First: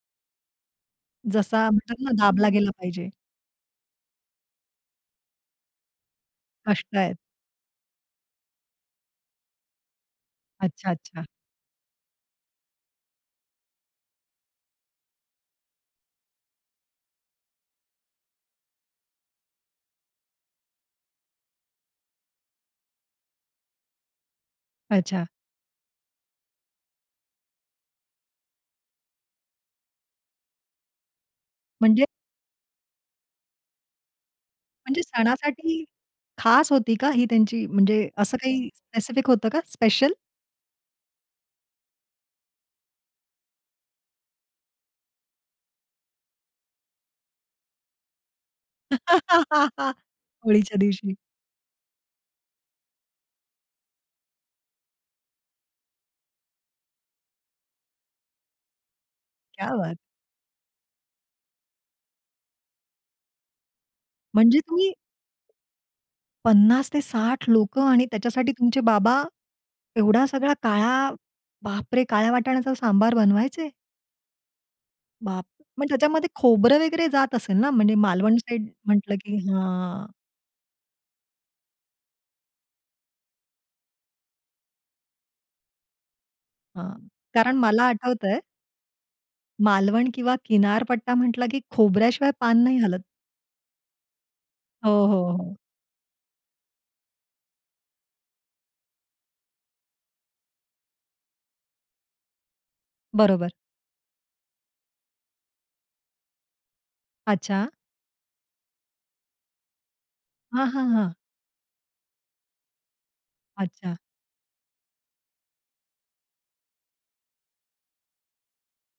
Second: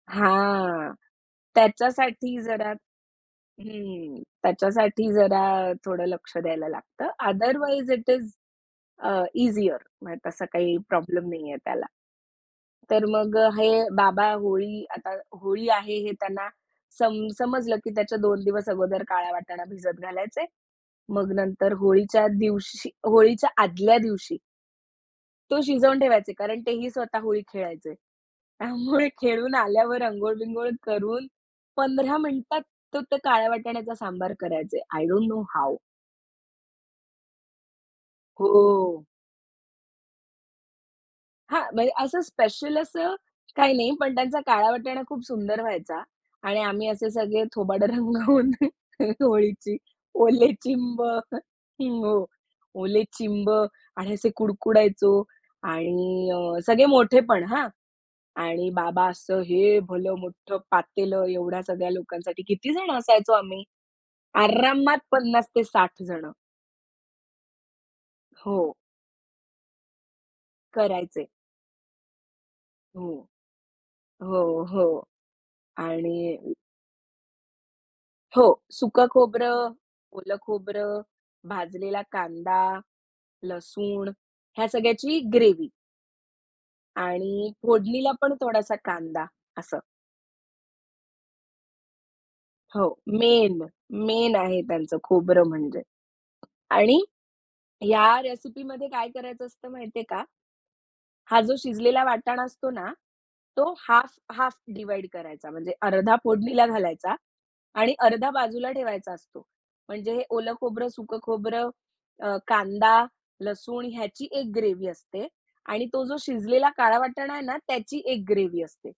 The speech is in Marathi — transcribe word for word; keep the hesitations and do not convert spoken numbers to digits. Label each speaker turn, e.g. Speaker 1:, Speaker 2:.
Speaker 1: हां.
Speaker 2: जसा म्हणतात ना
Speaker 1: त्याच्यासाठी
Speaker 2: दाबला
Speaker 1: जरा
Speaker 2: गेला पाहिजे.
Speaker 1: हं. त्याच्यासाठी जरा थोडं लक्ष द्यायला
Speaker 2: कष्ट
Speaker 1: लागतं.
Speaker 2: आहेत.
Speaker 1: अदरवाईज इट इस अ, ईझिअर म्हणजे तसा काही
Speaker 2: अच्छा, अच्छा.
Speaker 1: प्रॉब्लेम नाहीये त्याला. तर मग हे बाबा होळी आता होळी आहे हे त्यांना सम समजलं की त्याच्या दोन दिवस अगोदर काळा वाटाणा भिजत घालायचे. मग नंतर होळीच्या दिवशी होळीच्या आदल्या दिवशी
Speaker 2: अचा.
Speaker 1: तो शिजवून ठेवायचे कारण तेही स्वतः होळी खेळायचे. त्यामुळे खेळून आल्यावर अंघोळ बिंघोळ करून
Speaker 2: म्हणजे
Speaker 1: पंधरा मिनिटात तो त्या काळ्या वाटाण्याचा सांबार करायचे.
Speaker 2: म्हणजे
Speaker 1: आय डोंट नो हाऊ.
Speaker 2: सणासाठी खास होती का ही त्यांची, म्हणजे असं काही
Speaker 1: हो.
Speaker 2: स्पेसिफिक होतं का स्पेशल?
Speaker 1: हां, म्हणजे असं स्पेशल असं काही नाही पण त्यांचा काळा वाटाणा खूप सुंदर व्हायचा. आणि आम्ही असे सगळे थोबाडं रंगावून. होळीची ओले
Speaker 2: होळीच्या
Speaker 1: चिंब
Speaker 2: दिवशी.
Speaker 1: हो. ओले चिंब आणि असे कुडकुडायचो आणि अ, सगळे मोठेपण हां. आणि बाबा असं
Speaker 2: क्या
Speaker 1: हे
Speaker 2: बात!
Speaker 1: भलं मोठं पातेलं एवढ्या सगळ्या लोकांसाठी किती जण असायचो आम्ही
Speaker 2: म्हणजे तुम्ही
Speaker 1: आरामात पन्नास ते साठ जण
Speaker 2: पन्नास ते साठ लोकं आणि त्याच्यासाठी
Speaker 1: हो.
Speaker 2: तुमचे बाबा एवढा सगळा काळा
Speaker 1: करायचे.
Speaker 2: बापरे! काळ्या वाटाण्याचा
Speaker 1: हो.
Speaker 2: सांबार बनवायचे?
Speaker 1: हो, हो.
Speaker 2: बाप! मग त्याच्यामध्ये
Speaker 1: आणि
Speaker 2: खोबरं वगैरे जात असेल ना? म्हणजे मालवण
Speaker 1: हो.
Speaker 2: साइड
Speaker 1: सुकं
Speaker 2: म्हंटलं की
Speaker 1: खोबरं,
Speaker 2: हां.
Speaker 1: ओलं खोबरं, भाजलेला कांदा, लसूण, ह्या सगळ्याची ग्रेव्ही
Speaker 2: हां,
Speaker 1: आणि
Speaker 2: कारण मला
Speaker 1: फोडणीला पण
Speaker 2: आठवतंय
Speaker 1: थोडासा कांदा, असं.
Speaker 2: मालवण किंवा किनारपट्टा म्हंटला की खोबऱ्याशिवाय पान नाही
Speaker 1: हो.
Speaker 2: हलत.
Speaker 1: मेन. मेन आहे
Speaker 2: हो,
Speaker 1: त्यांचं
Speaker 2: हो,
Speaker 1: खोबरं
Speaker 2: हो.
Speaker 1: म्हणजे. आणि या रेसिपीमध्ये काय करायचं असतं माहितीये का? हा जो शिजलेला वाटाण असतो ना,
Speaker 2: बरोबर.
Speaker 1: तो हाल्फ, हाल्फ डिव्हाईड करायचा. म्हणजे अर्धा फोडणीला घालायचा
Speaker 2: अच्छा.
Speaker 1: आणि अर्धा बाजूला ठेवायचा असतो. म्हणजे हे ओलं
Speaker 2: हां, हां,
Speaker 1: खोबरं,
Speaker 2: हां.
Speaker 1: सुकं खोबरं, अ, कांदा, लसूण
Speaker 2: अच्छा.
Speaker 1: ह्याची एक ग्रेव्ही. असते. आणि तो जो शिजलेला काळा वाटाणा आहे ना त्याची एक ग्रेव्ही. असते.